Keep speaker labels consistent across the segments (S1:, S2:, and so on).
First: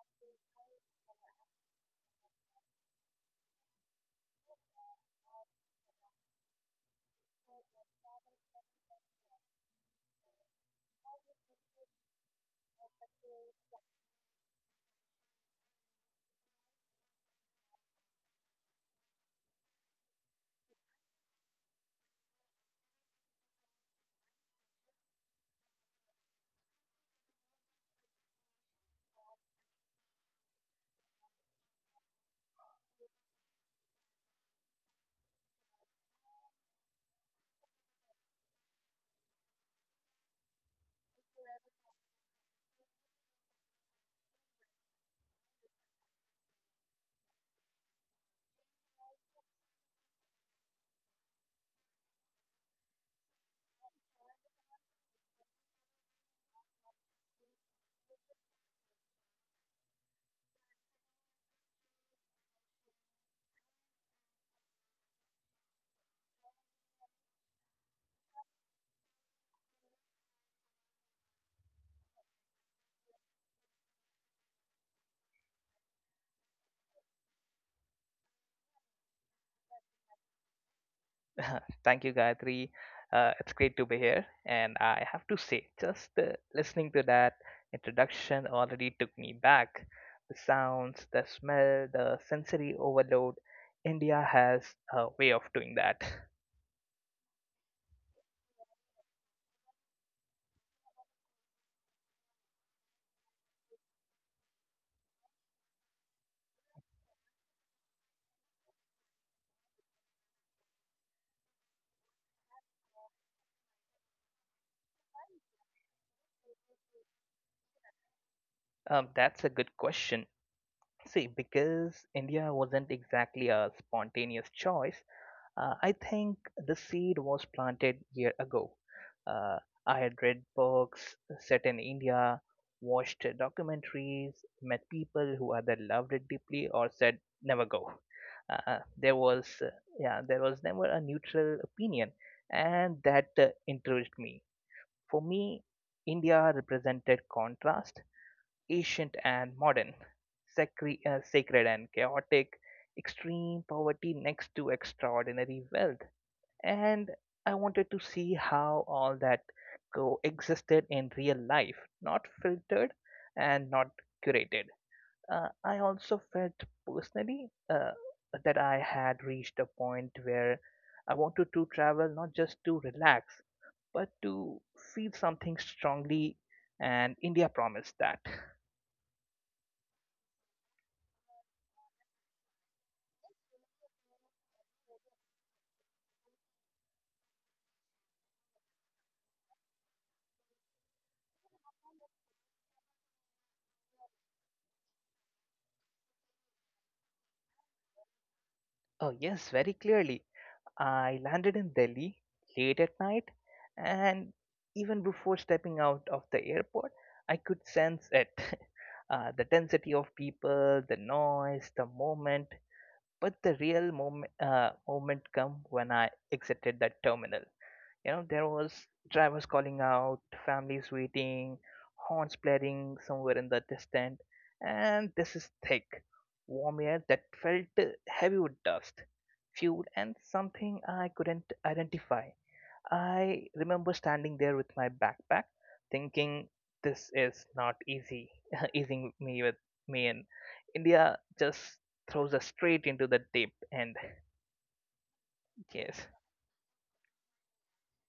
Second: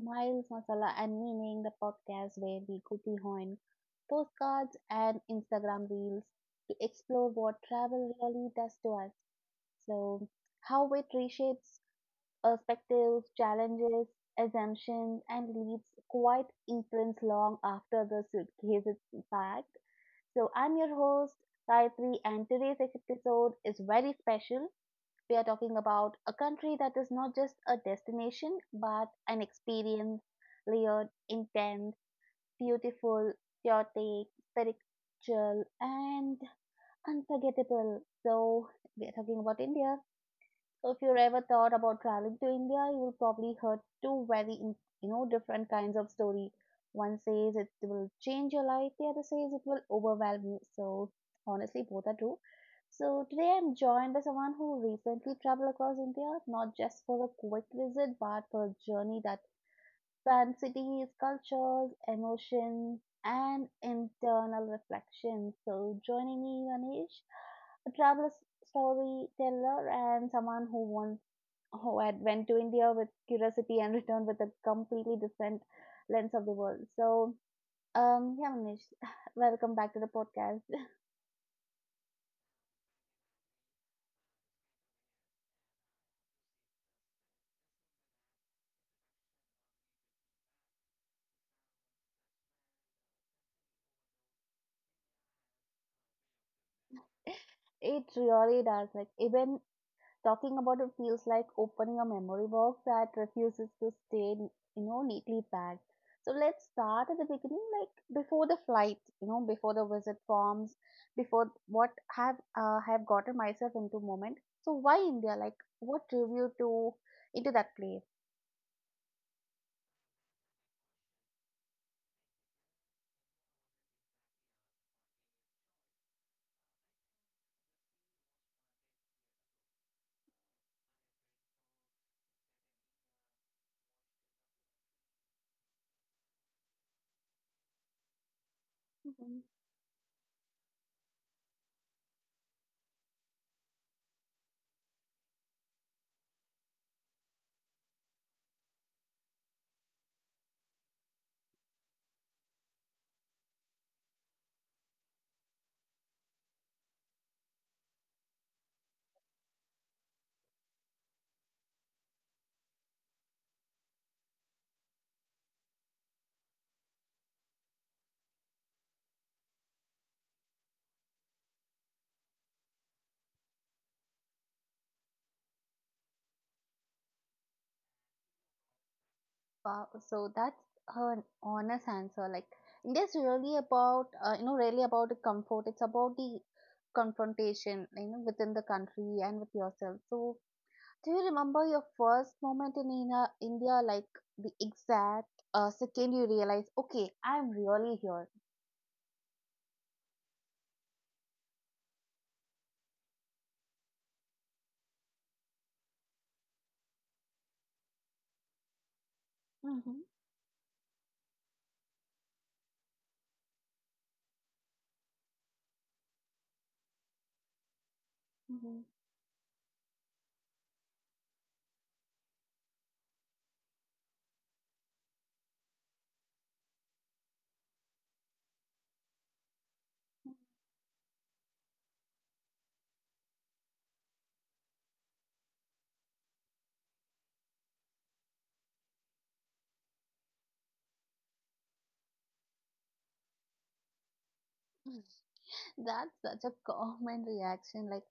S1: Miles, Masala, and Meaning, the podcast where we go behind postcards and Instagram reels to explore what travel really does to us. So, how it reshapes perspectives, challenges, assumptions, and leaves quite imprints long after the suitcase is packed. So, I'm your host, Gayatri, and today's episode is very special we are talking about a country that is not just a destination, but an experience layered, intense, beautiful, chaotic, spiritual, and unforgettable. So, we are talking about India. So if you ever thought about traveling to India, you will probably heard two very different kinds of story. One says it will change your life, the other says it will overwhelm you. So honestly, both are true. So today I'm joined by someone who recently traveled across India, not just for a quick visit, but for a journey that spans cities, cultures, emotions, and internal reflection. So joining me, Anish, a travel storyteller and someone who once who had went to India with curiosity and returned with a completely different lens of the world. So, yeah, Manish, welcome back to the podcast.
S2: Thank you, Gayatri. It's great to be here. And I have to say, just listening to that introduction already took me back. The sounds, the smell, the sensory overload. India has a way of doing that.
S1: It really does. Like even talking about it feels like opening a memory box that refuses to stay, neatly packed. So let's start at the beginning, like before the flight, you know, before the visit forms, before what have gotten myself into moment. So why India? Like what drew you to into that place?
S2: That's a good question. See, because India wasn't exactly a spontaneous choice. I think the seed was planted year ago. Uh, I had read books set in India, watched documentaries, met people who either loved it deeply or said never go. Uh, there
S1: Mhm.
S2: was uh, yeah, there was never a neutral opinion, and that encouraged me. For me, India represented contrast, ancient and modern, sacred and chaotic, extreme poverty next to extraordinary wealth, and I wanted to see how all that coexisted in real life, not filtered and not curated. I also felt personally, that I had reached a point where I wanted to travel not just to relax, but to feel something strongly, and India promised that.
S1: Wow. So that's an honest answer. Like it is really about really about the comfort. It's about the confrontation you know within the country and with yourself. So do you remember your first moment in India? Like the exact second you realize, okay, I'm really here.
S2: Oh, yes, very clearly. I landed in Delhi late at night, and even before stepping out of the airport, I could sense it. The density
S1: Mm-hmm.
S2: of people, the noise, the moment. But the real moment come when I exited that terminal. You know, there
S1: Mm-hmm.
S2: was drivers calling out, families waiting, horns blaring somewhere in the distance, and this is thick, warm air that felt heavy with dust, fuel, and something I couldn't identify. I remember standing there with my backpack, thinking this is not easy, easing me with me in India just throws us straight into the deep end. Yes,
S1: That's such a common reaction. Like,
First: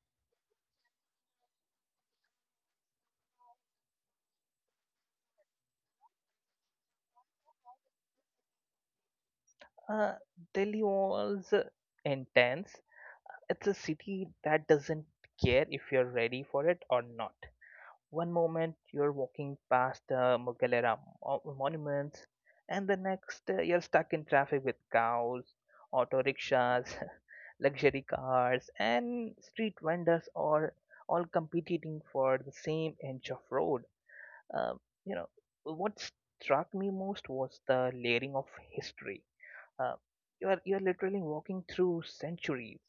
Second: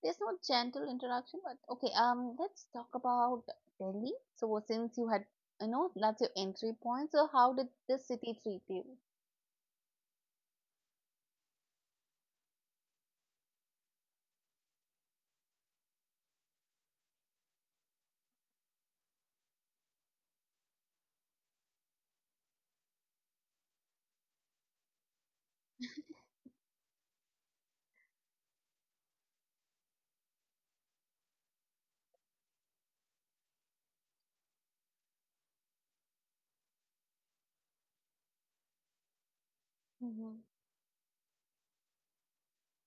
S1: there's no gentle introduction, but okay. Let's talk about Delhi. So, since you had, you know, that's your entry point. So, how did this city treat you?
S2: uh, Delhi was intense. It's a city that doesn't care if you're ready for it or not. One moment you're walking past the Mughal era monuments, and the next you're stuck in traffic with cows, auto rickshaws, luxury cars, and street vendors, or all competing for the same inch of road. Um, you know what struck me most was the layering of history. Uh,
S1: Hmm.
S2: you are literally walking through centuries.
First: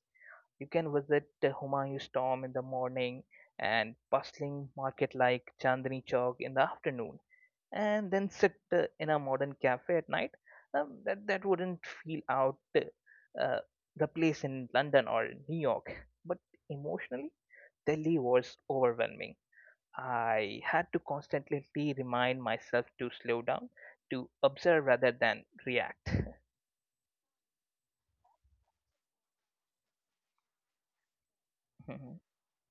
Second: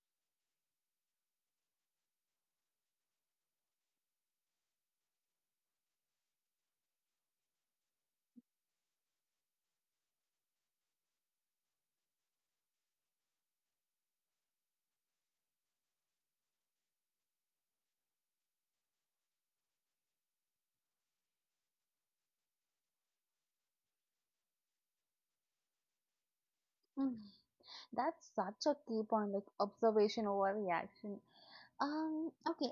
S2: You can visit the Humayun's tomb in the morning and bustling market like Chandni Chowk in the afternoon, and then sit in a modern cafe at night. That wouldn't feel out the place in London or New York. But emotionally, Delhi was overwhelming. I had to constantly remind myself to slow down, to observe rather than react.
S1: Mm, that's such a key point, like observation over reaction.
S2: Mhm.
S1: Okay,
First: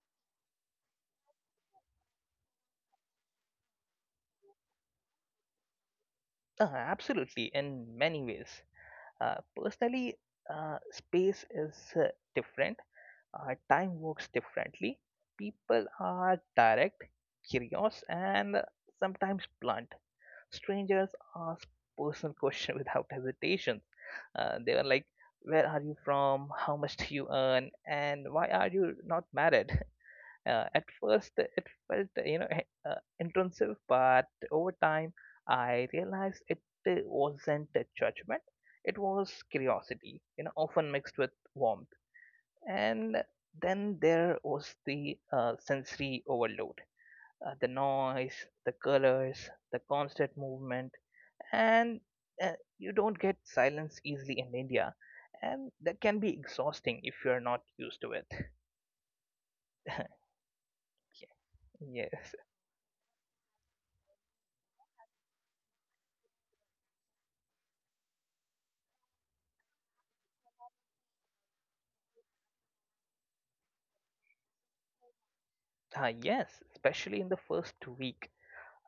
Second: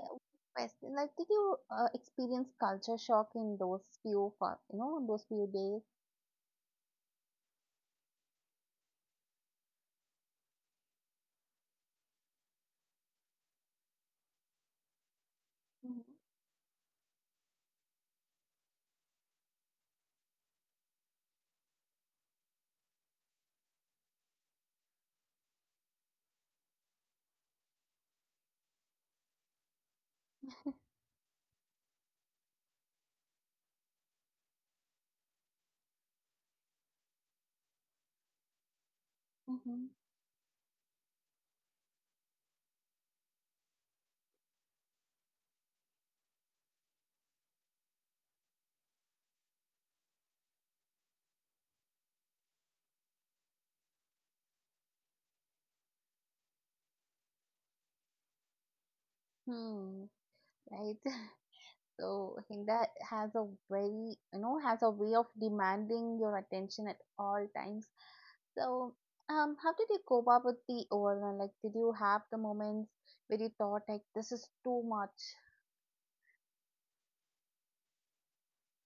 S1: question. Like, did you experience culture shock in those few, fir- you know, those few days?
S2: Uh, absolutely, in many ways. Personally, space is different. Time works differently. People
S1: Mm-hmm.
S2: are direct, curious, and sometimes blunt. Strangers ask personal questions without hesitation. They were like, "Where are you from? How much do you earn? And why are you not married?" At first, it felt you know intrusive, but over time, I realized it wasn't a judgment; it was
S1: Mm-hmm.
S2: curiosity, you know, often mixed with warmth. And then there was the sensory overload: the noise, the colors, the constant movement, and uh, you don't get silence easily in India, and that can be exhausting if you're not used to it.
S1: Hmm. Right.
S2: Yes.
S1: So Hinda has a very, you know, has a way of demanding your attention at all times. So, how did you cope up with the overwhelm? Like, did you have the moments where you thought like this is too much?
S2: Yes, especially in the first week.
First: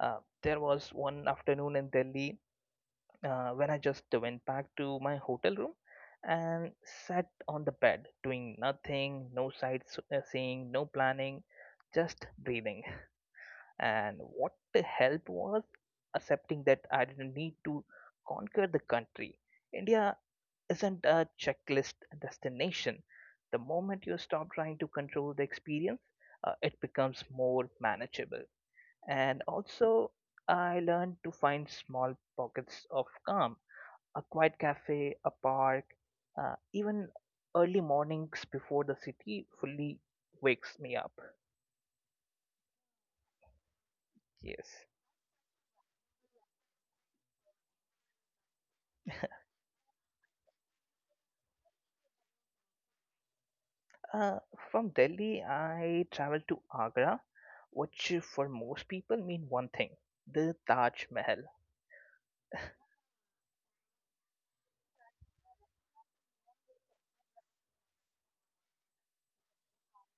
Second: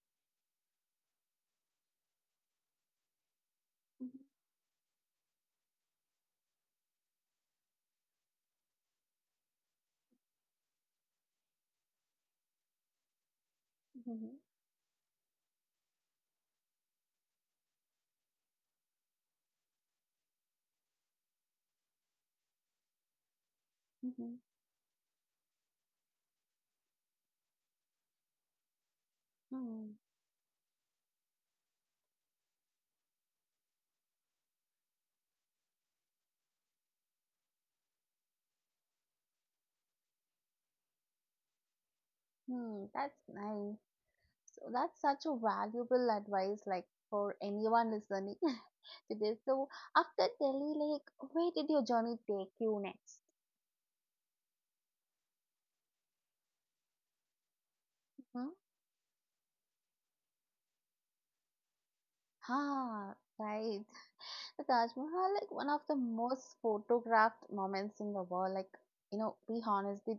S2: There was one afternoon in Delhi when I just went back to my hotel room and sat on the bed doing nothing, no sightseeing, no planning, just breathing. And
S1: Mm-hmm.
S2: what the help was accepting that I didn't need to conquer the country. India isn't a checklist destination. The moment you
S1: Mm-hmm.
S2: stop trying to control the experience, it becomes more manageable. And
S1: Mm-hmm.
S2: also, I learned to find small pockets of calm, a quiet cafe, a park, even early mornings before the city fully wakes me up.
S1: Hmm, that's nice. So
S2: Yes.
S1: that's such a valuable advice, like for anyone listening to this. So after Delhi, like where did your journey take you next?
S2: Uh, from Delhi, I traveled to Agra, which
S1: Hmm?
S2: for most people mean one thing, the Taj Mahal.
S1: Ah, right. The Taj Mahal, like one of the most photographed moments in the world. Like you know, be honest,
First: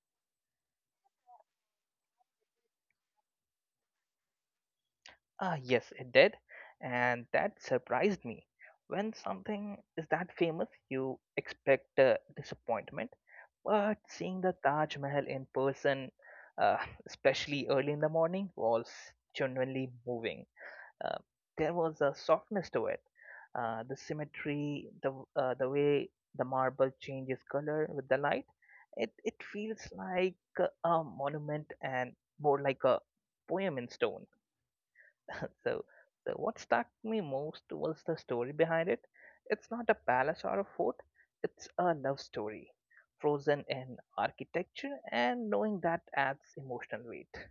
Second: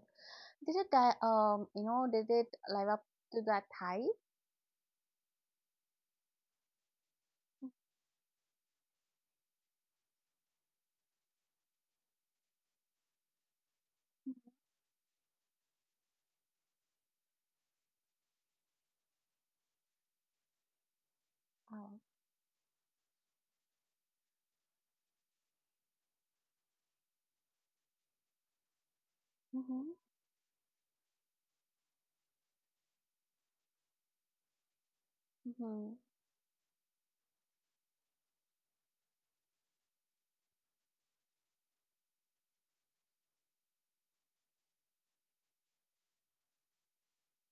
S1: did it di- you know did it live up to that hype?
S2: Ah, yes, it did. And that surprised me. When something is that famous, you expect disappointment. But seeing the Taj Mahal in person, uh, especially early in the morning, was genuinely moving. Uh, there
S1: Oh.
S2: was a softness to it. The symmetry, the way the marble changes color with the light, it feels
S1: Mm-hmm.
S2: like a monument and more like a poem in stone. so,
S1: Mm-hmm.
S2: so what struck me most was the story behind it. It's not a palace or a fort, it's a love story, frozen in architecture, and knowing that adds emotional weight.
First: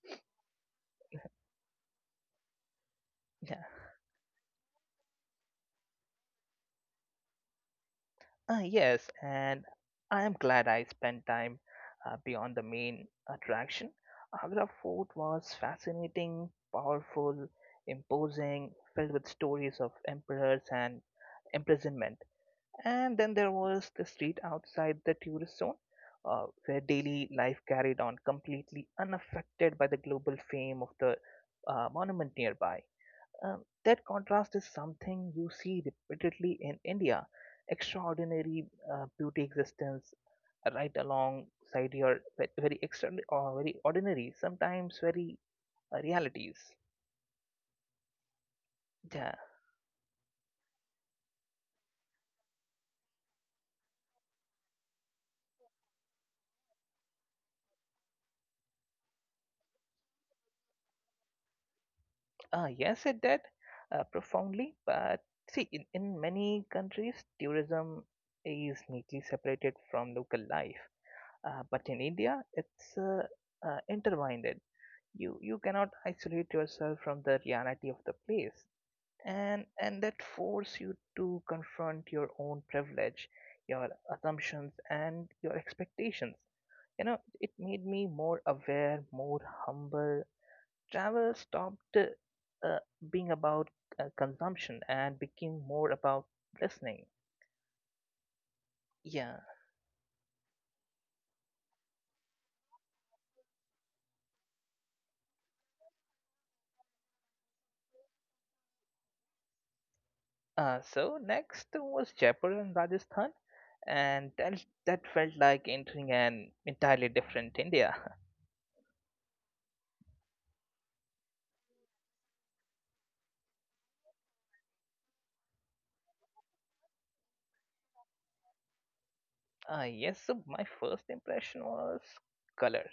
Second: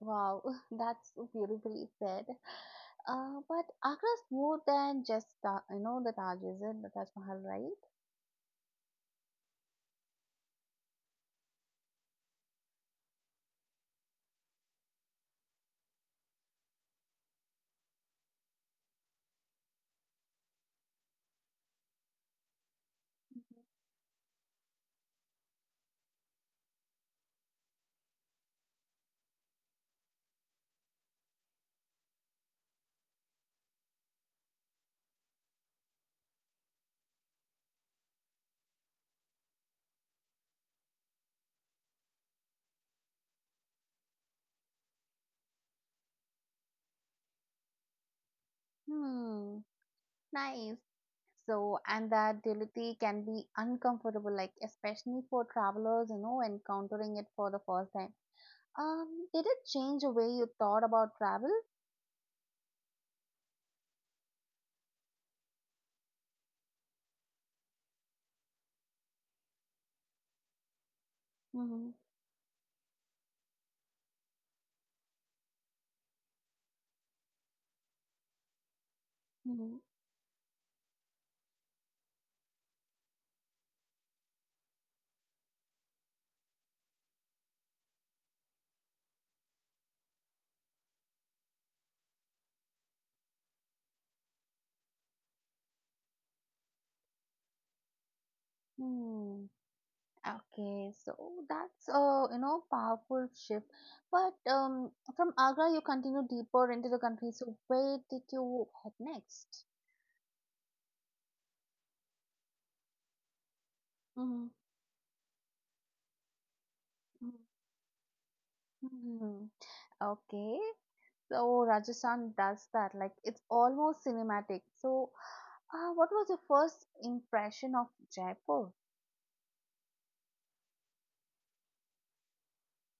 S1: Wow, that's beautifully said.
S2: Yeah.
S1: But Agra's more than just the, you know the Taj, is it? The Taj Mahal, right?
S2: Ah, yes, and I am glad I spent time beyond the main attraction. Agra Fort was fascinating, powerful, imposing, filled with stories of emperors and imprisonment. And then there was the street outside the tourist zone, where daily life carried on completely unaffected by the global fame of the monument nearby. That contrast is something you see repeatedly in India. Extraordinary beauty existence right alongside your very extra or very ordinary, sometimes very realities. Yeah.
S1: Hmm, nice. So, and that duality can be uncomfortable, like especially for travelers, you know, encountering it for the first time. Did it change the way you thought about travel?
S2: Yes, it did profoundly. But see, in many countries, tourism is neatly separated from local life. But
S1: Mm-hmm.
S2: in India, it's intertwined. You cannot isolate yourself from the reality of the place, and
S1: Mm-hmm.
S2: that force you to confront your own privilege, your assumptions, and your expectations. You know, it made me more aware, more humble, travel stopped being about consumption and became more about listening. Yeah.
S1: Mm-hmm. Okay, so that's a you know powerful shift. But from Agra, you continue deeper into the country. So where did you head next?
S2: So next was Jaipur and Rajasthan, and
S1: Mhm,
S2: that felt like entering an entirely
S1: mhm.
S2: different India.
S1: Hmm. Okay, so Rajasthan does that. Like it's almost cinematic. So, what was your first impression of Jaipur?
S2: Yes, so my first impression was color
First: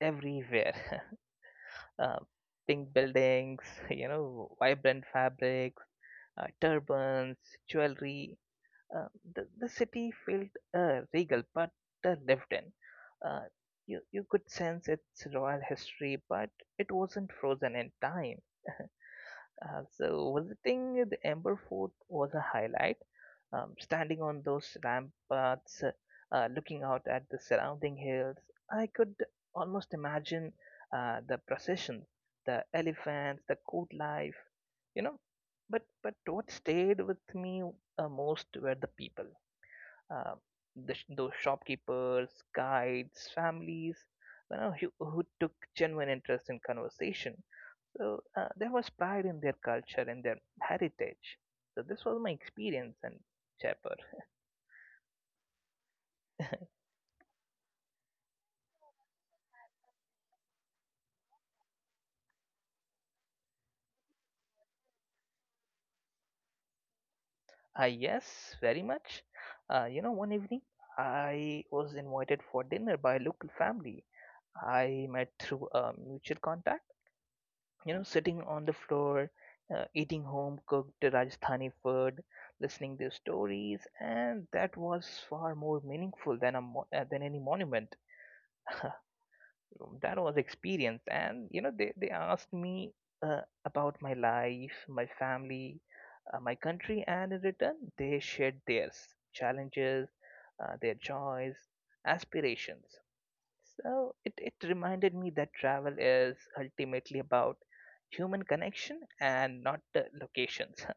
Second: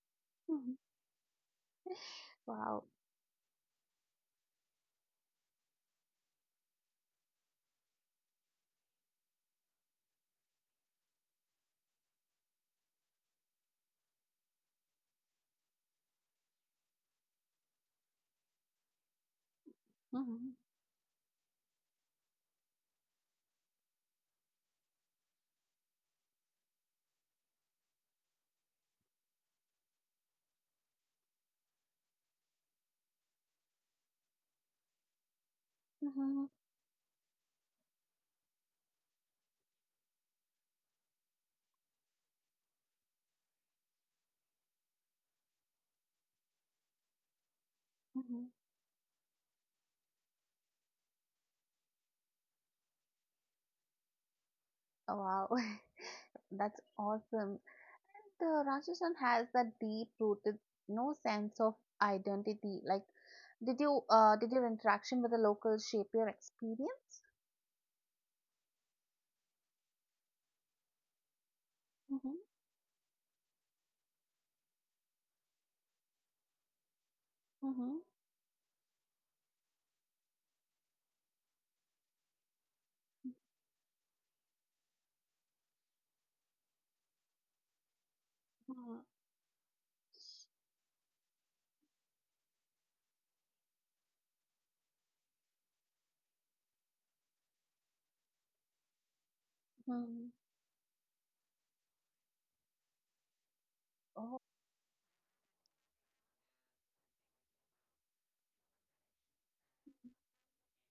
S2: everywhere.
S1: Mhm,
S2: uh,
S1: wow.
S2: pink buildings, you know, vibrant fabrics, turbans, jewelry. Uh, the city felt regal but lived in. Uh, you could sense its royal history, but it wasn't frozen in time. So,
S1: Mhm,
S2: visiting the Amber Fort was a highlight. Standing on those ramparts, looking out at the surrounding hills, I could almost imagine the procession, the elephants, the court life, you know. But
S1: mhm,
S2: what stayed with me most were the people, uh, those shopkeepers, guides, families, you know, who took genuine interest in conversation. So
S1: mhm.
S2: there was pride in their culture and their heritage. So this was my experience in Jaipur.
S1: Wow, that's awesome. The Rajasthan has that deep-rooted no sense of identity. Like, did your interaction with the locals shape your experience?
S2: Yes, very much. You know, one evening I was
S1: Mm-hmm,
S2: invited for dinner by a local family I met through a mutual contact, you
S1: mm-hmm,
S2: know, sitting on the floor, eating home cooked Rajasthani food, listening to stories, and that was far more meaningful than than any monument.
S1: mm-hmm.
S2: That was experience, and you know, they asked me about my life, my family, my country, and in return, they shared theirs, challenges,
S1: Hmm.
S2: their joys, aspirations. So it,
S1: Oh,
S2: it reminded me that travel is ultimately about human connection and not the locations.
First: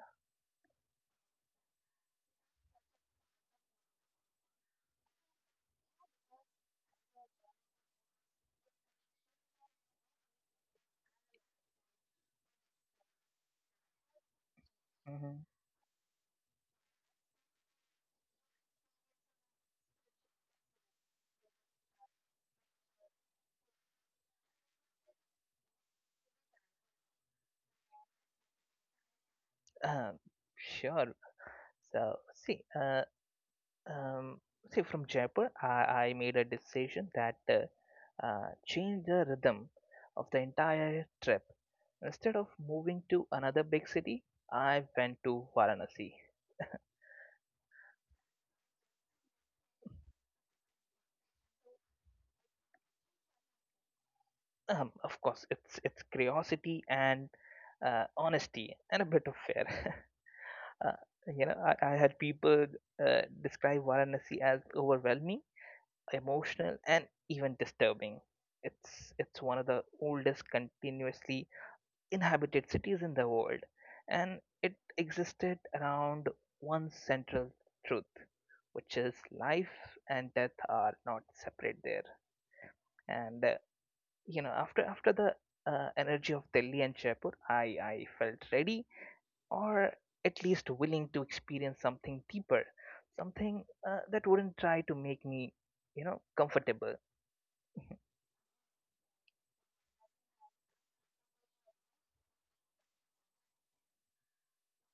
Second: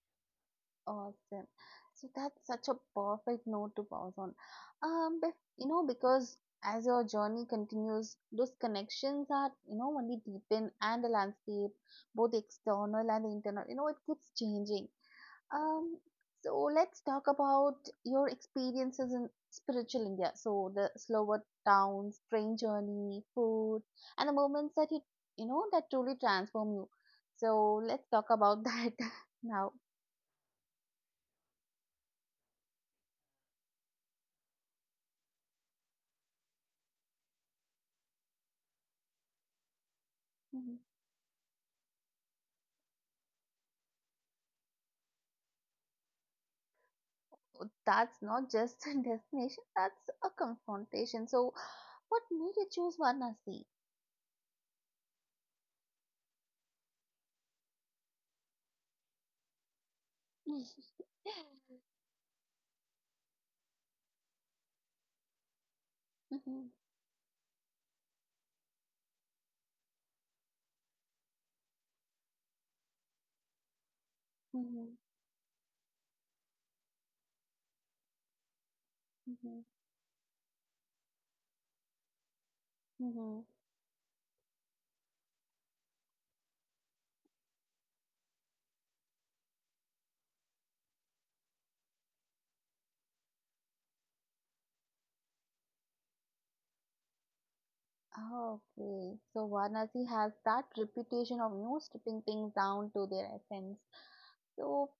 S1: awesome. So that's such a perfect note to pause on. Um, bef because as your journey continues, those connections are, you know, only deepen and the landscape, both the external and the internal, you know, it keeps changing.
S2: Mhm.
S1: Um, so let's talk about your experiences in spiritual India. So the slower towns, train journey, food, and the moments that that truly transform you. So let's talk about that now.
S2: Um, sure. So see, Um, from Jaipur, I made a decision that changed the rhythm of the
S1: Mhm.
S2: entire trip. Instead of moving to another big city, I went to Varanasi.
S1: That's not just a destination, that's a confrontation. So what made you choose Varanasi?
S2: Of course, it's curiosity and honesty and a bit of fear. uh, you know, I had people describe Varanasi as overwhelming,
S1: Mhm,
S2: emotional, and even disturbing. It's one of the oldest continuously inhabited cities in the world, and it
S1: mhm,
S2: existed around one central truth, which is
S1: mhm, mhm,
S2: life and death are not separate there.
S1: mhm.
S2: And you know, after the energy of Delhi and Jaipur, I felt ready, or at least willing to experience something deeper, something that wouldn't try to make me, you know, comfortable.
S1: Ah, okay, so Varanasi has that reputation of you know stripping things down to their essence. So,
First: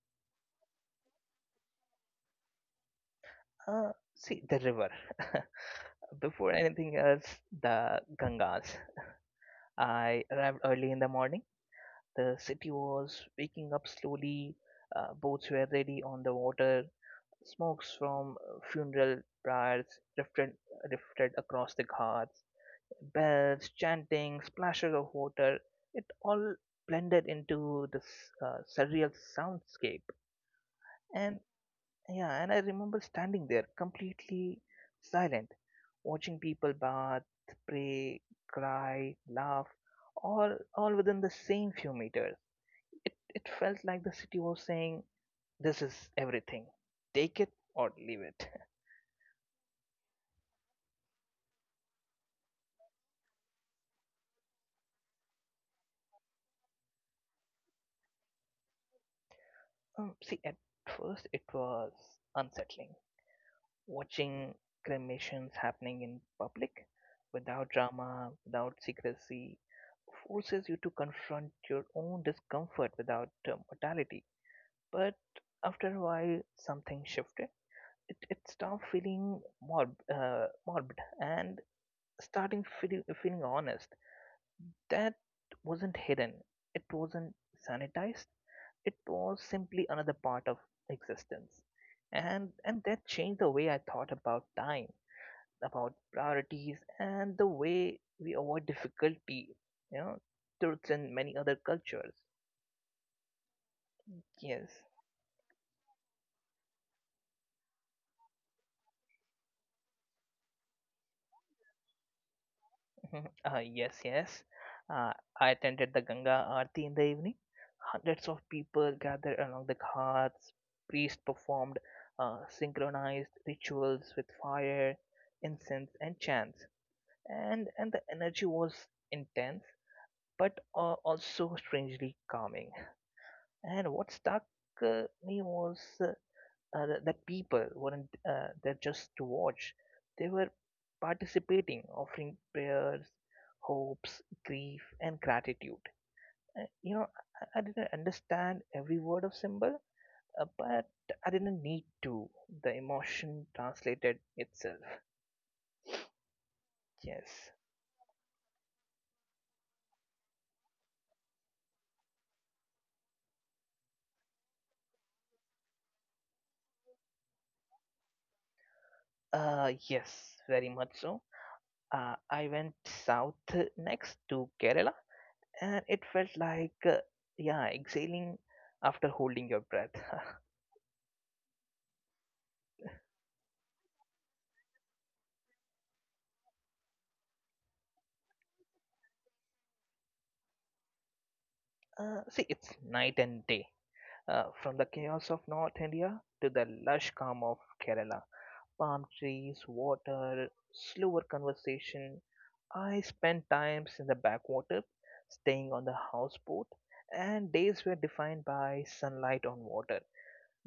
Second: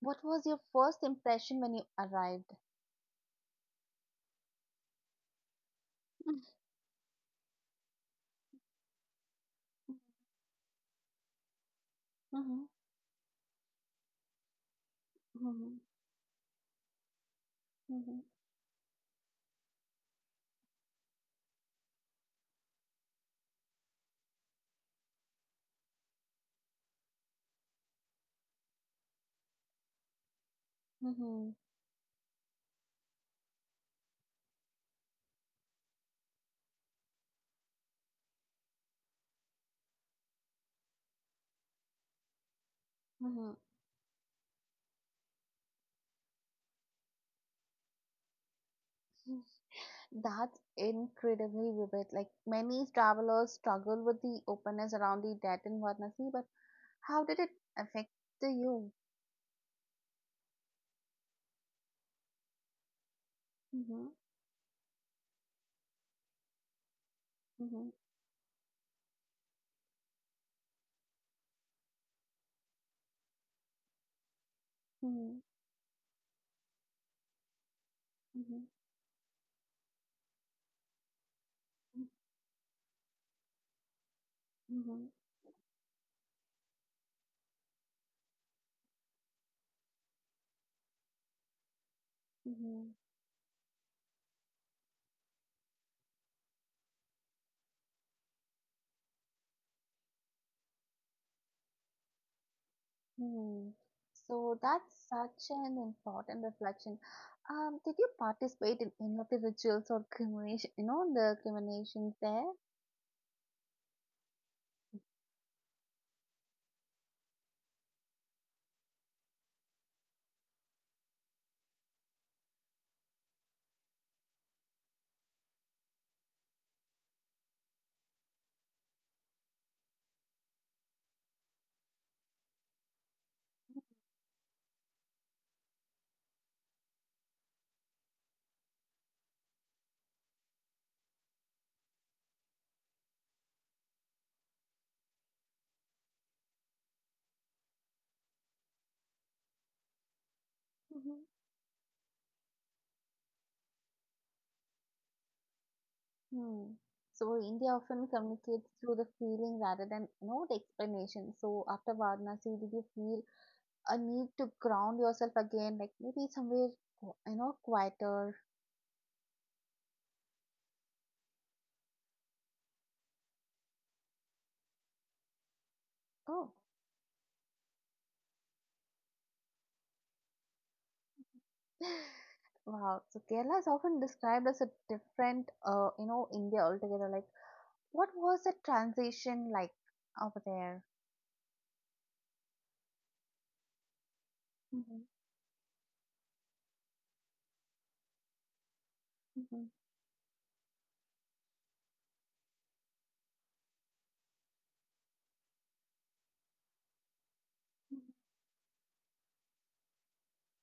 S1: what was your first impression when you arrived?
S2: See the river.
S1: Mm-hmm.
S2: Before anything else, the Gangas. I arrived early in the morning. The
S1: Mm-hmm.
S2: city was waking up slowly. Boats were ready on the water. Smokes
S1: Mm-hmm.
S2: from funeral pyres drifted, drifted across the ghats. Bells, chanting, splashes of water, it all blended into this surreal soundscape. And
S1: Mm-hmm.
S2: yeah, and I remember standing there completely silent, watching people bath, pray, cry, laugh, all within the same few meters. It
S1: Mm-hmm.
S2: felt like the city was saying, this is everything. Take it or leave it.
S1: That's incredibly vivid. Like many travelers struggle with the openness around the death in Varanasi, but how did it affect you?
S2: See, at first it was unsettling,
S1: Mm-hmm.
S2: watching cremations happening in public without
S1: Mm-hmm.
S2: drama, without secrecy, forces you to confront your own discomfort without mortality. But
S1: Mm-hmm.
S2: after a while, something shifted. It
S1: Mm-hmm.
S2: stopped feeling morbid and starting feeling, feeling honest. That wasn't hidden, it wasn't sanitized, it was simply another part of existence. And
S1: Mm-hmm.
S2: that changed the way I thought about time, about priorities and the way we avoid difficulty, you know, truths in many other cultures.
S1: Hmm. So
S2: Yes.
S1: that's such an important reflection. Did you participate in any of the rituals or cremation, you know, the cremations there?
S2: Yes, yes. Uh, I attended the Ganga Aarti in the evening. Hundreds of people gathered along the ghats. Priests performed synchronized rituals with fire, incense, and chants. And the energy was intense, but also strangely calming. And what stuck me was that people weren't there just to watch. They were participating, offering prayers, hopes, grief, and gratitude. Uh, you know, I didn't understand every word of symbol, but
S1: Mhm.
S2: I didn't need to. The emotion translated itself.
S1: Hmm.
S2: Yes.
S1: So India often communicates through the feeling rather than you know the explanation. So after Varanasi, did you feel a need to ground yourself again, like maybe somewhere quieter?
S2: Yes, very much so. I went south next to Kerala, and it felt
S1: Oh,
S2: like, yeah, exhaling after holding your breath.
S1: wow. So Kerala is often described as a different, India altogether. Like, what was the transition like over there?
S2: See, it's night and day. From the
S1: Mm-hmm.
S2: chaos of North India to the lush calm of Kerala. Palm trees,
S1: Mm-hmm.
S2: water, slower conversation. I spent times in the backwater, staying on the houseboat, and days were defined by sunlight on water.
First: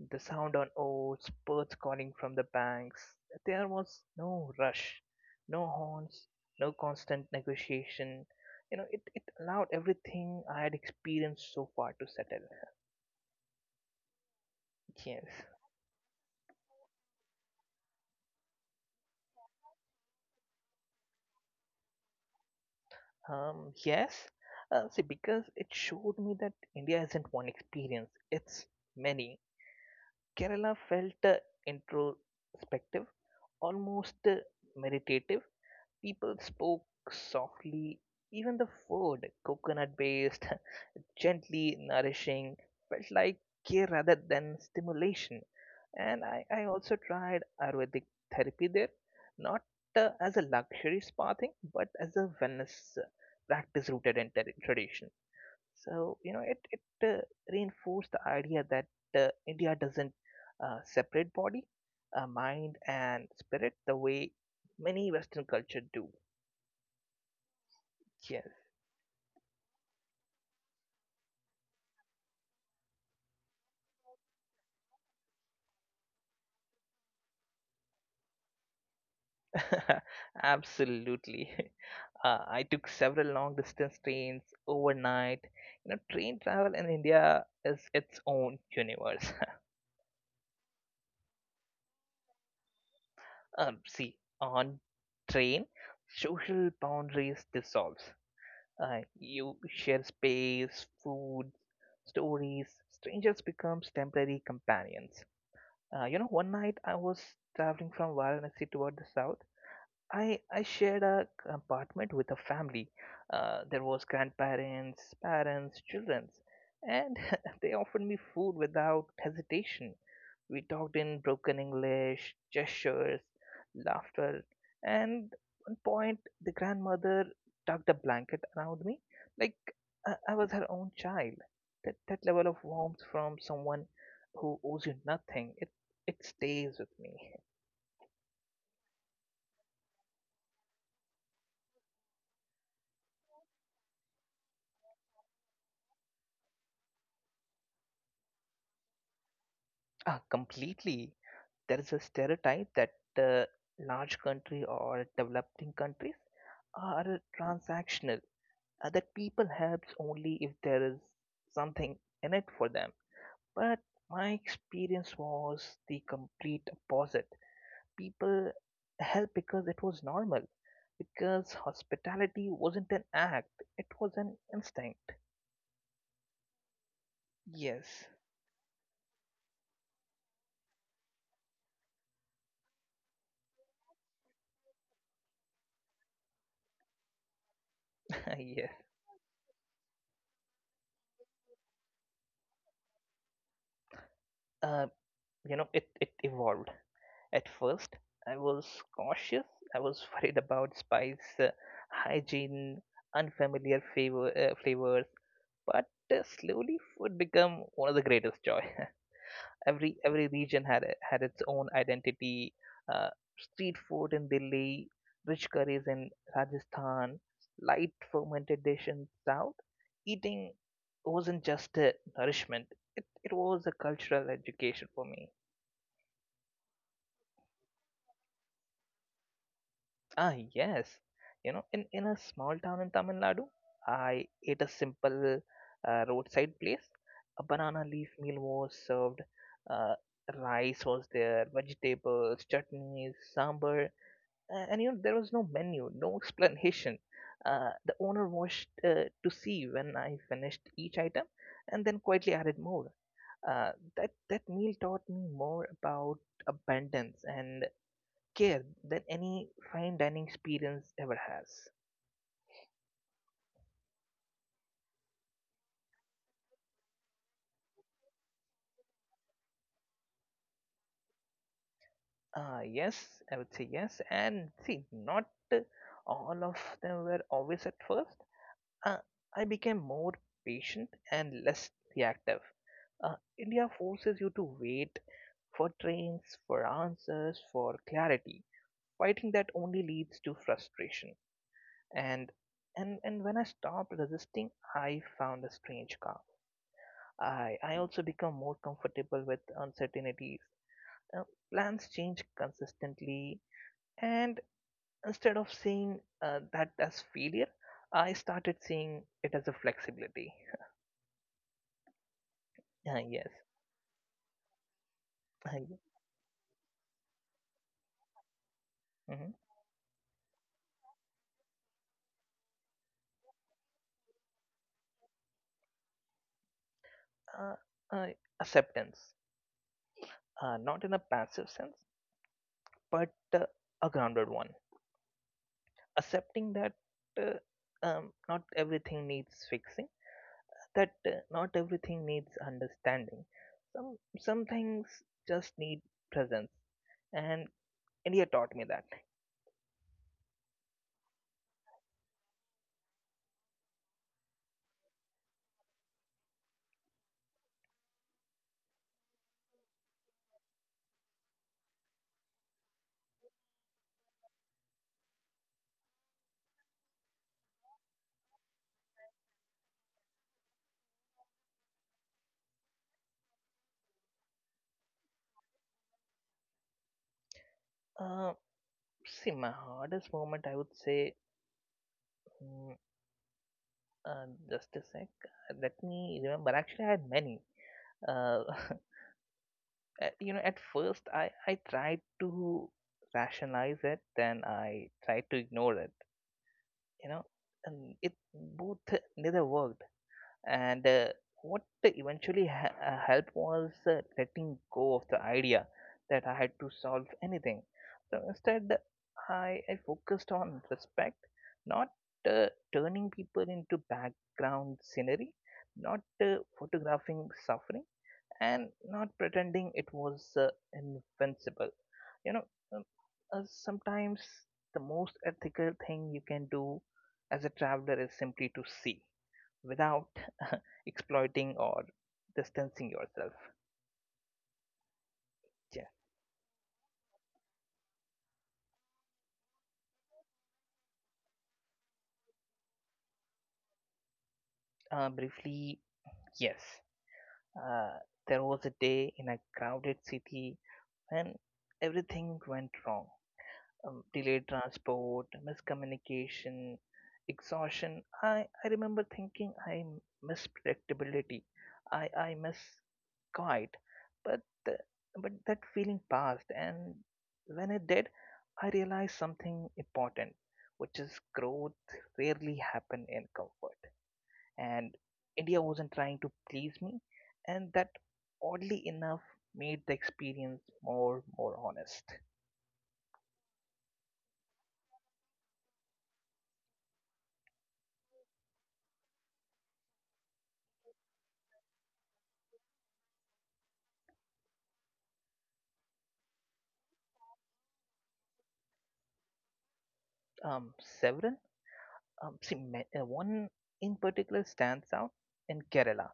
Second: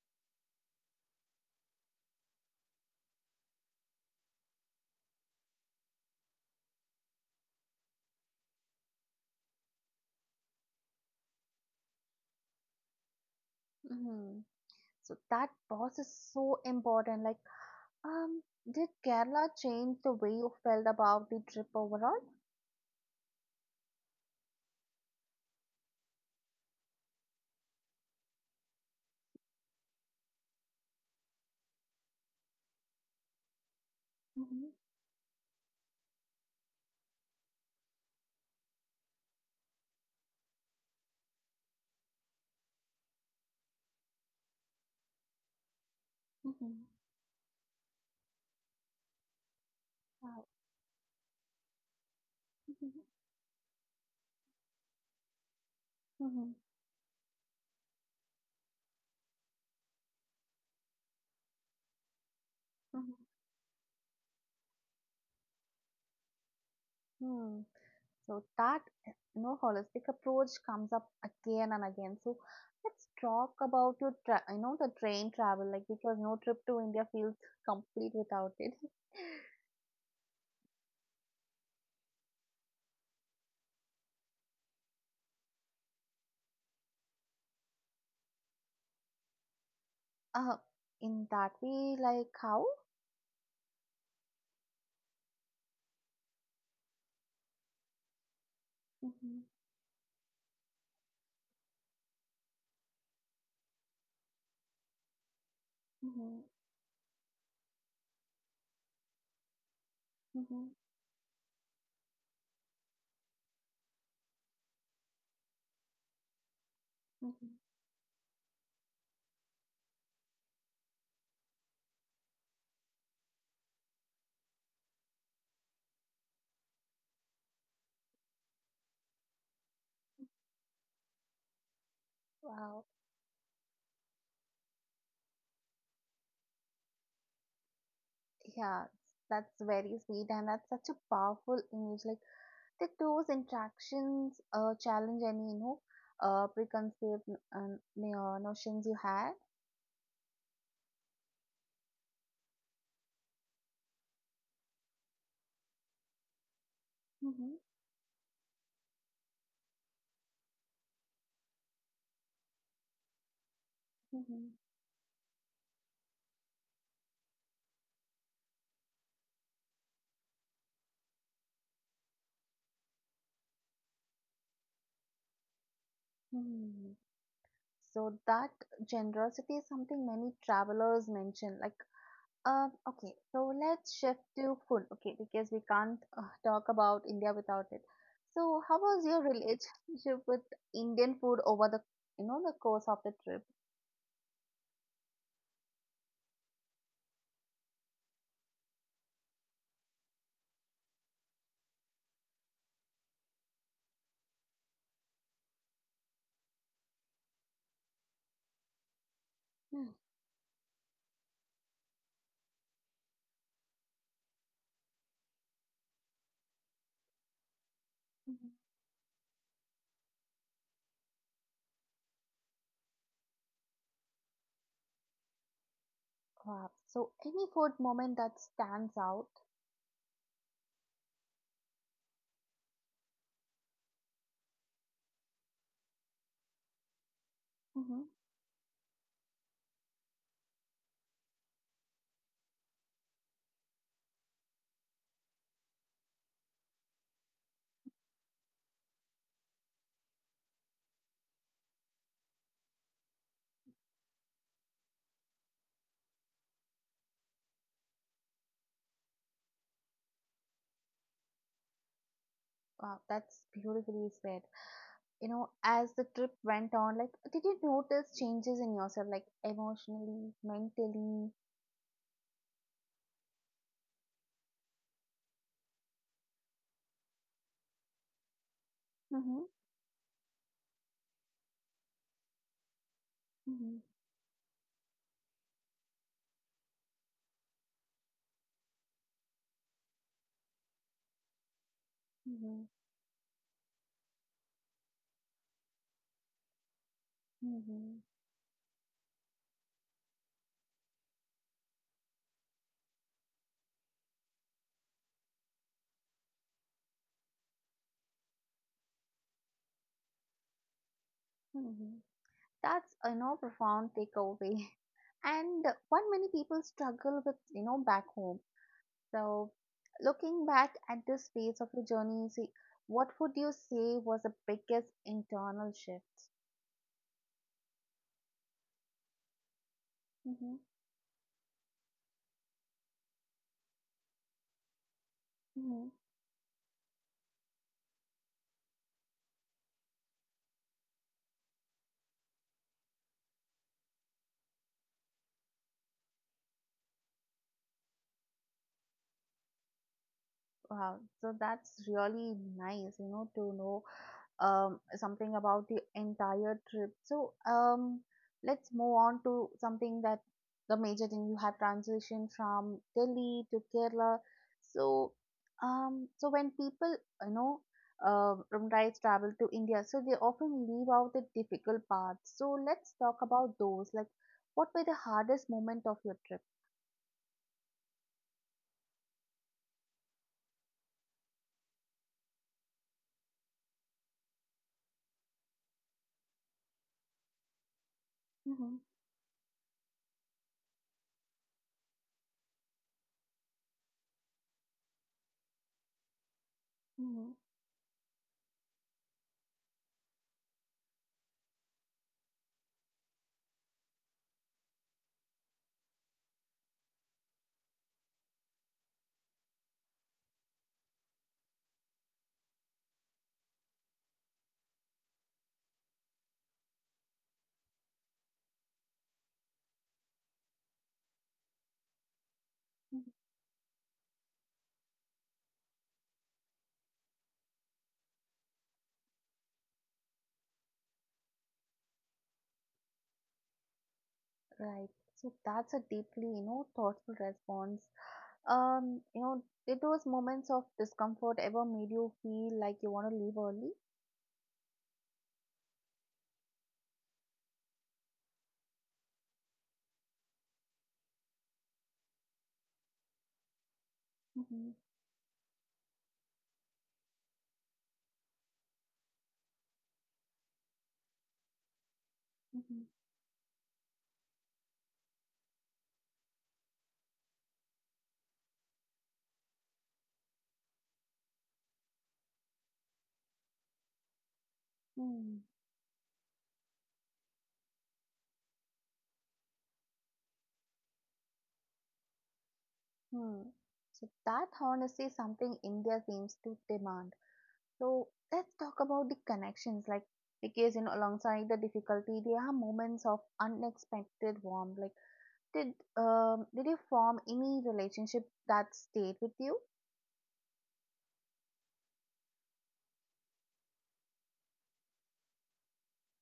S2: The sound on oars, birds calling from the banks. There was no rush, no horns, no constant negotiation. It allowed everything I had experienced so far to settle.
S1: Mm-hmm. Mm-hmm. So
S2: Yes.
S1: that pause is so important. Like um, did Kerala change the way you felt about the trip overall?
S2: Yes. See, because it showed me that India isn't one experience, it's many. Kerala felt introspective, almost
S1: Mhm,
S2: meditative. People spoke softly. Even the food, coconut based, gently nourishing, felt like care rather than stimulation. And I
S1: mhm,
S2: also tried Ayurvedic therapy there, not as a
S1: wow.
S2: luxury spa thing, but as a
S1: Mhm,
S2: wellness practice rooted in tradition. So, you know,
S1: mhm,
S2: it, it uh, reinforced the idea that India doesn't separate body, mind,
S1: mhm.
S2: and spirit the way many Western culture do.
S1: Hmm. So
S2: Yes,
S1: that you know holistic approach comes up again and again. So let's talk about your the train travel like because no trip to India feels complete without it.
S2: absolutely. I took several long distance trains overnight. You know, train travel in India is its own universe.
S1: Uh, in that way, like how?
S2: See, on train, social boundaries dissolves. Uh,
S1: Mhm,
S2: you share space, food, stories. Strangers becomes temporary companions.
S1: mhm,
S2: One night I was traveling from Varanasi toward the south. I
S1: mhm,
S2: shared a apartment with a family. There was grandparents, parents, children, and
S1: mhm.
S2: they offered me food without hesitation. We talked in broken English, gestures, laughter, and one point the grandmother tucked a blanket around me like I was her own child. That level of
S1: Wow.
S2: warmth from someone who owes you nothing, it stays with me.
S1: Yeah, that's very sweet, and that's such a powerful image. Like that, those interactions challenge any you know preconceived notions you had.
S2: Ah, completely. There is a stereotype that uh, large country or developing countries are
S1: Mm-hmm,
S2: transactional, that people helps only if there is something in it for them. But my
S1: mm-hmm,
S2: experience was the complete opposite. People help because it was normal, because hospitality wasn't an act; it was an instinct.
S1: hmm.
S2: Yes,
S1: So that generosity is something many travelers mention. Like, um, okay, so let's shift to food. Okay, because we can't talk about India without it. So, how
S2: yes.
S1: was your relationship with Indian food over the you know the course of the trip?
S2: Uh, it evolved. At first, I was cautious. I was worried about spice, hygiene, unfamiliar flavors. But slowly, food became one of the greatest joy. Every region had had its own identity. Uh, Street food in Delhi, rich curries in Rajasthan, light fermented dish in South. Eating wasn't just a nourishment; it was a cultural education for me.
S1: Wow. So, any food moment that stands out?
S2: Ah, yes, you know, in a small town in Tamil Nadu, I ate a simple roadside place. A banana
S1: Hmm.
S2: leaf meal was served. Uh, Rice was there, vegetables, chutneys, sambar. There was no menu, no explanation. The owner watched to see when I finished each item, and then quietly added more. That meal taught me more about abundance and care than any fine dining experience ever has.
S1: Wow, that's beautifully said. You know, as the trip went on, like, did you notice changes in yourself, like emotionally, mentally?
S2: Yes, I would say yes. And see, not uh, all of them were obvious at first. Uh,
S1: Hmm.
S2: I became more patient and less reactive. India
S1: Mm-hmm,
S2: forces you to wait for trains, for answers, for clarity. Fighting that only leads to frustration. And
S1: mm-hmm,
S2: and when I stopped resisting, I found a strange calm. I
S1: mm-hmm,
S2: also become more comfortable with uncertainties. Uh, Plans change consistently, and instead of seeing that as failure, I started seeing it as a flexibility.
S1: mm-hmm. That's a you
S2: Yes.
S1: know, profound takeaway, and
S2: Uh,
S1: one many people struggle with you know back home.
S2: mhm.
S1: So, looking back at this phase of your journey, see, what would you say was the biggest internal shift?
S2: Uh, uh, acceptance.
S1: Mm-hmm.
S2: Not in a passive sense, but a grounded one.
S1: Mhm.
S2: Accepting that uh, not everything needs fixing, that not everything needs understanding. Some things just need presence, and India taught me that.
S1: Wow, so that's really nice, you know, to know something about the entire trip. So, let's move on to something that the major thing you have transitioned from Delhi to Kerala. So, so when people, you know, Ramrais travel to India, so they often leave out the difficult parts. So let's talk about those. Like, what were the hardest moment of your trip?
S2: Uh, See, my hardest moment, I would say, mm, just a sec. Let me remember. Actually, I had many. Uh,
S1: Mm-hmm.
S2: at- you know, At first, I tried to rationalize it, then I tried to ignore it, you know,
S1: Mm-hmm.
S2: and it both neither worked, and what eventually helped was letting go of the idea that I had to solve anything. So instead I focused on respect, not uh, turning people into background scenery, not photographing suffering, and not pretending it was invincible. You know, um, Sometimes the most ethical thing you can do as a traveler is simply to see without exploiting or distancing yourself.
S1: Right. So that's a
S2: Yeah.
S1: deeply, you know, thoughtful response. You know, did those moments of discomfort ever made you feel like you want to leave early?
S2: Briefly, yes. uh, there was a day in a crowded city when everything went wrong. Delayed
S1: Mm-hmm.
S2: transport, miscommunication, exhaustion. I remember thinking I miss predictability, I miss
S1: Mm-hmm.
S2: quiet, but the, but that feeling passed, and when it did, I realized something important, which is growth rarely happen in comfort. And
S1: Hmm.
S2: India wasn't trying to please me, and that oddly enough made the experience more honest.
S1: Hmm. So that honesty is something India seems to demand. So let's talk about the connections, like because you know, alongside the difficulty, there are moments of unexpected warmth. Like, did you form any relationship that stayed with you?
S2: Um, Severin. One in particular stands out in Kerala.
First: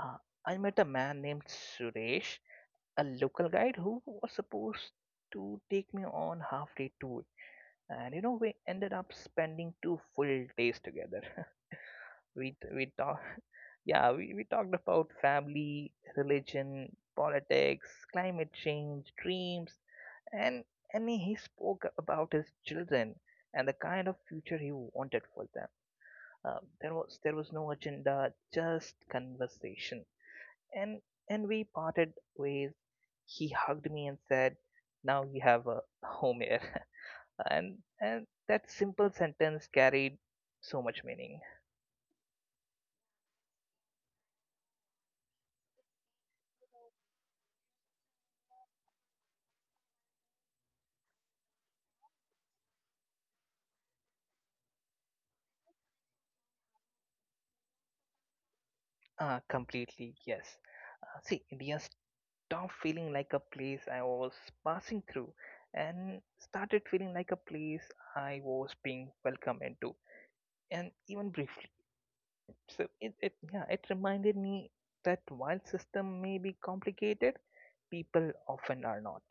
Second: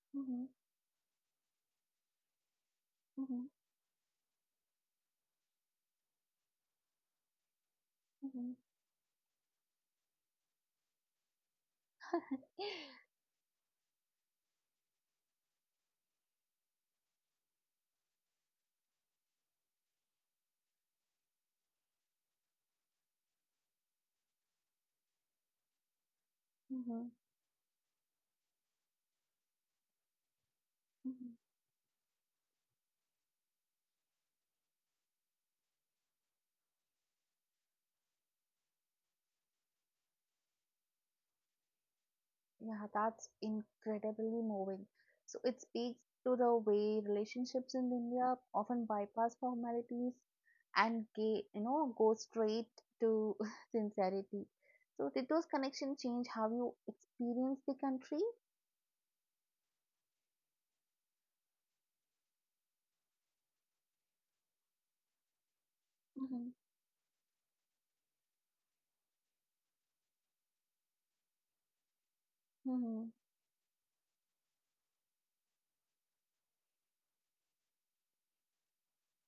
S2: Uh,
S1: Mm-hmm.
S2: I met a man named Suresh, a
S1: Mm-hmm.
S2: local guide who was supposed to take me on half day tour. And you know, we ended up spending two full days together.
S1: Mm-hmm.
S2: we we talked, yeah, we talked about family, religion, politics, climate change, dreams, and he spoke about his children and the kind of future he wanted for them. uh, there
S1: Mhm.
S2: was there was no agenda, just conversation. And
S1: Mhm.
S2: and we parted ways. He hugged me and said, "Now you have a home here." And that simple sentence carried so much meaning.
S1: Yeah, that's incredibly moving. So it speaks to the way relationships in India often bypass formalities and ga you know go straight to sincerity. So did those connections change how you experience the country?
S2: Completely yes. See, India stopped feeling like a place I was passing through, and
S1: Hmm.
S2: started feeling like a place I was being welcomed into. And even briefly, So
S1: Mm-hmm.
S2: it, it yeah, it reminded me that while system may be complicated, people often are not.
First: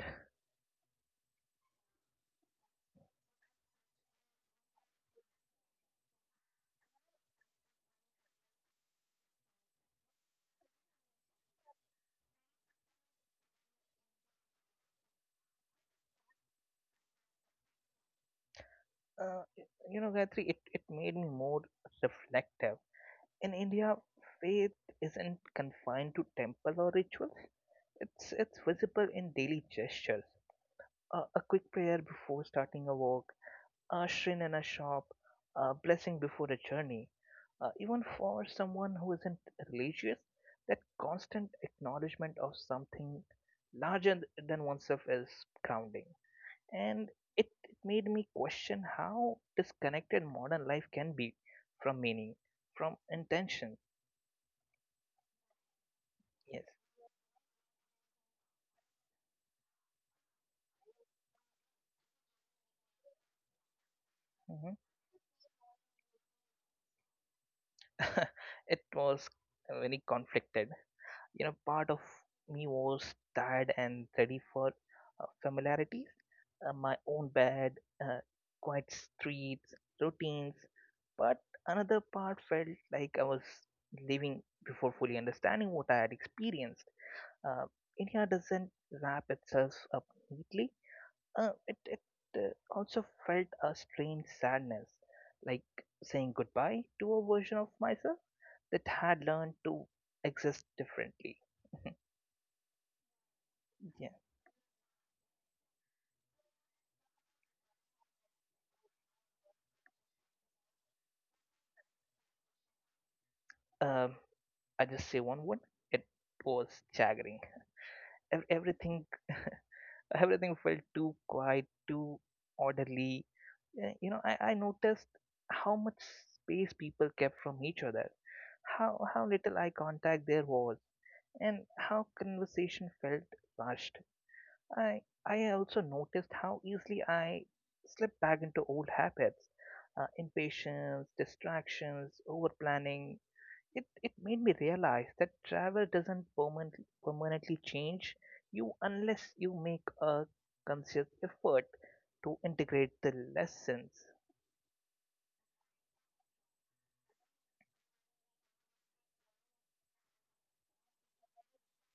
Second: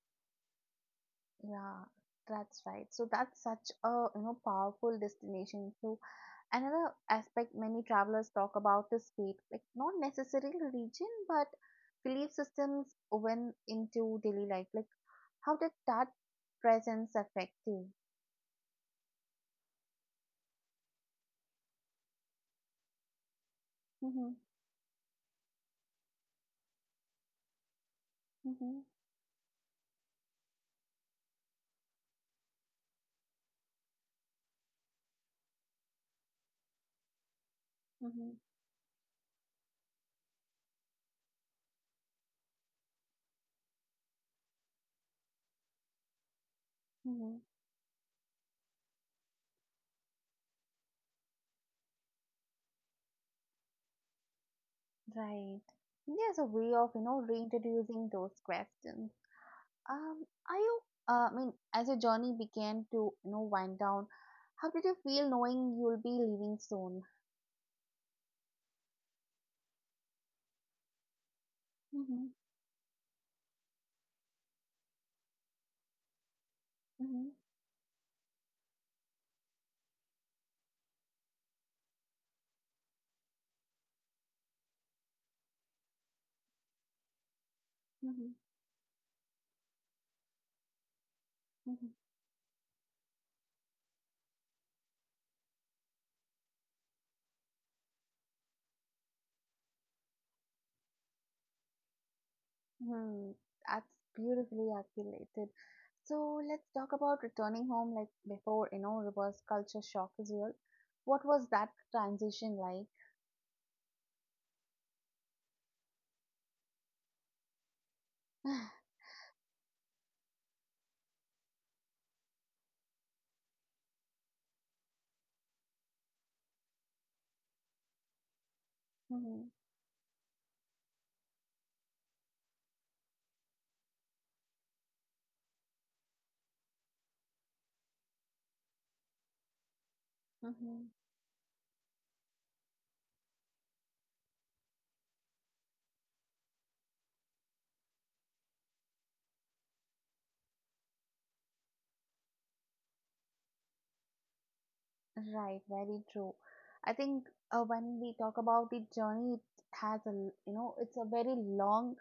S1: Yeah, that's right. So that's such a you know powerful destination. So another aspect many travelers talk about is faith, like not necessarily religion, but belief systems woven into daily life, like how did that presence affect you?
S2: Uh, Gayatri, it made me more reflective. In India,
S1: Mm-hmm,
S2: faith isn't confined to temple or rituals. It's
S1: mm-hmm,
S2: visible in daily gestures. A quick prayer before starting a walk, a shrine in a shop, a blessing before a journey. Even
S1: mm-hmm,
S2: for someone who isn't religious, that constant acknowledgement of something larger than oneself is grounding. And
S1: mm-hmm.
S2: it made me question how disconnected modern life can be from meaning, from intention.
S1: Right. There's a
S2: Yes.
S1: way of, you know, reintroducing those questions. Um, are you, I mean, as your journey began to, you know, wind down, how
S2: Hmm.
S1: did you feel knowing you'll be leaving soon?
S2: it was very conflicted. You know, part of
S1: Mm-hmm,
S2: me was tired and ready for familiarity, my
S1: mm-hmm,
S2: own bed, uh, quiet streets, routines, but another part felt like I was living before fully understanding what I had experienced. uh, India
S1: mm-hmm,
S2: doesn't wrap itself up neatly. It,
S1: mm-hmm.
S2: it uh, Also felt a strange sadness, like saying goodbye to a version of myself that had learned to exist differently.
S1: Hmm, that's
S2: Yeah.
S1: beautifully articulated. So let's talk about returning home like before, you know, reverse culture shock is real. What was that transition like?
S2: Um, I just say one word. It was staggering. Everything, everything felt too quiet, too orderly. I noticed how much space people kept from each other, how
S1: Mm-hmm.
S2: little eye contact there was, and how conversation felt rushed. I I also noticed how easily I slipped back into old habits,
S1: Mm-hmm.
S2: impatience, distractions, over planning. It made me realize that travel doesn't permanently change you unless you make a conscious effort to integrate the lessons.
S1: Right, very true. I think when we talk about the journey, it has a, it's a very long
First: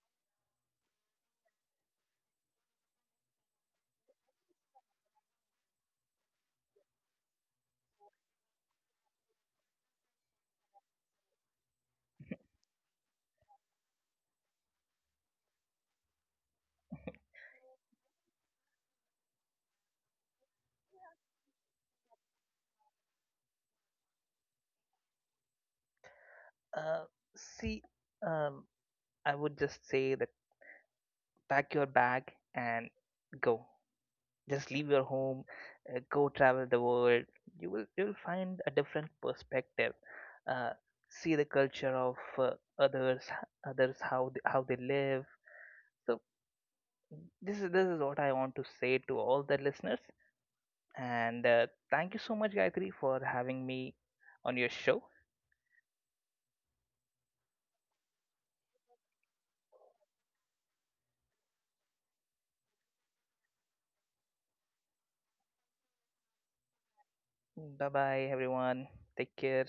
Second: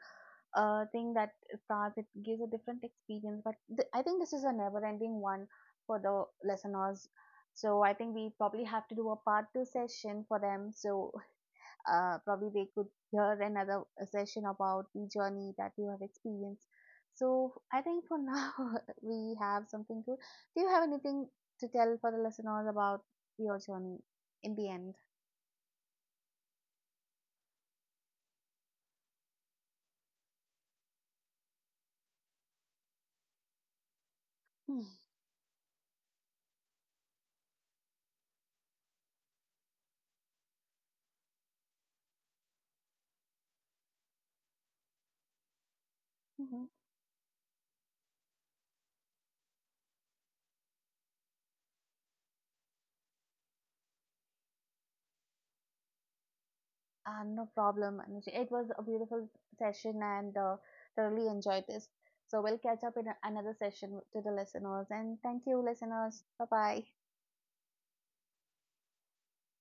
S1: thing that starts, it gives a different experience. But I think this is a never ending one for the listeners. So I think we probably have to do a part two session for them. So probably we could hear another session about the journey that you have experienced. So I think for now we have something to. Do you have anything to tell for the listeners about your journey in the end?
S2: Uh, see, um, I would just say that pack your bag and go. Just leave your home, go travel the world. You will find a different perspective. Uh, See the culture of others, others, how they live. So
S1: Mm-hmm.
S2: this is what I want to say to all the listeners. And thank you so much, Gayatri, for having me on your show.
S1: No problem. Anushka. It was a beautiful session and thoroughly enjoyed this. So we'll catch up in another session to the listeners. And thank you, listeners. Bye bye.
S2: Bye bye, everyone. Take care.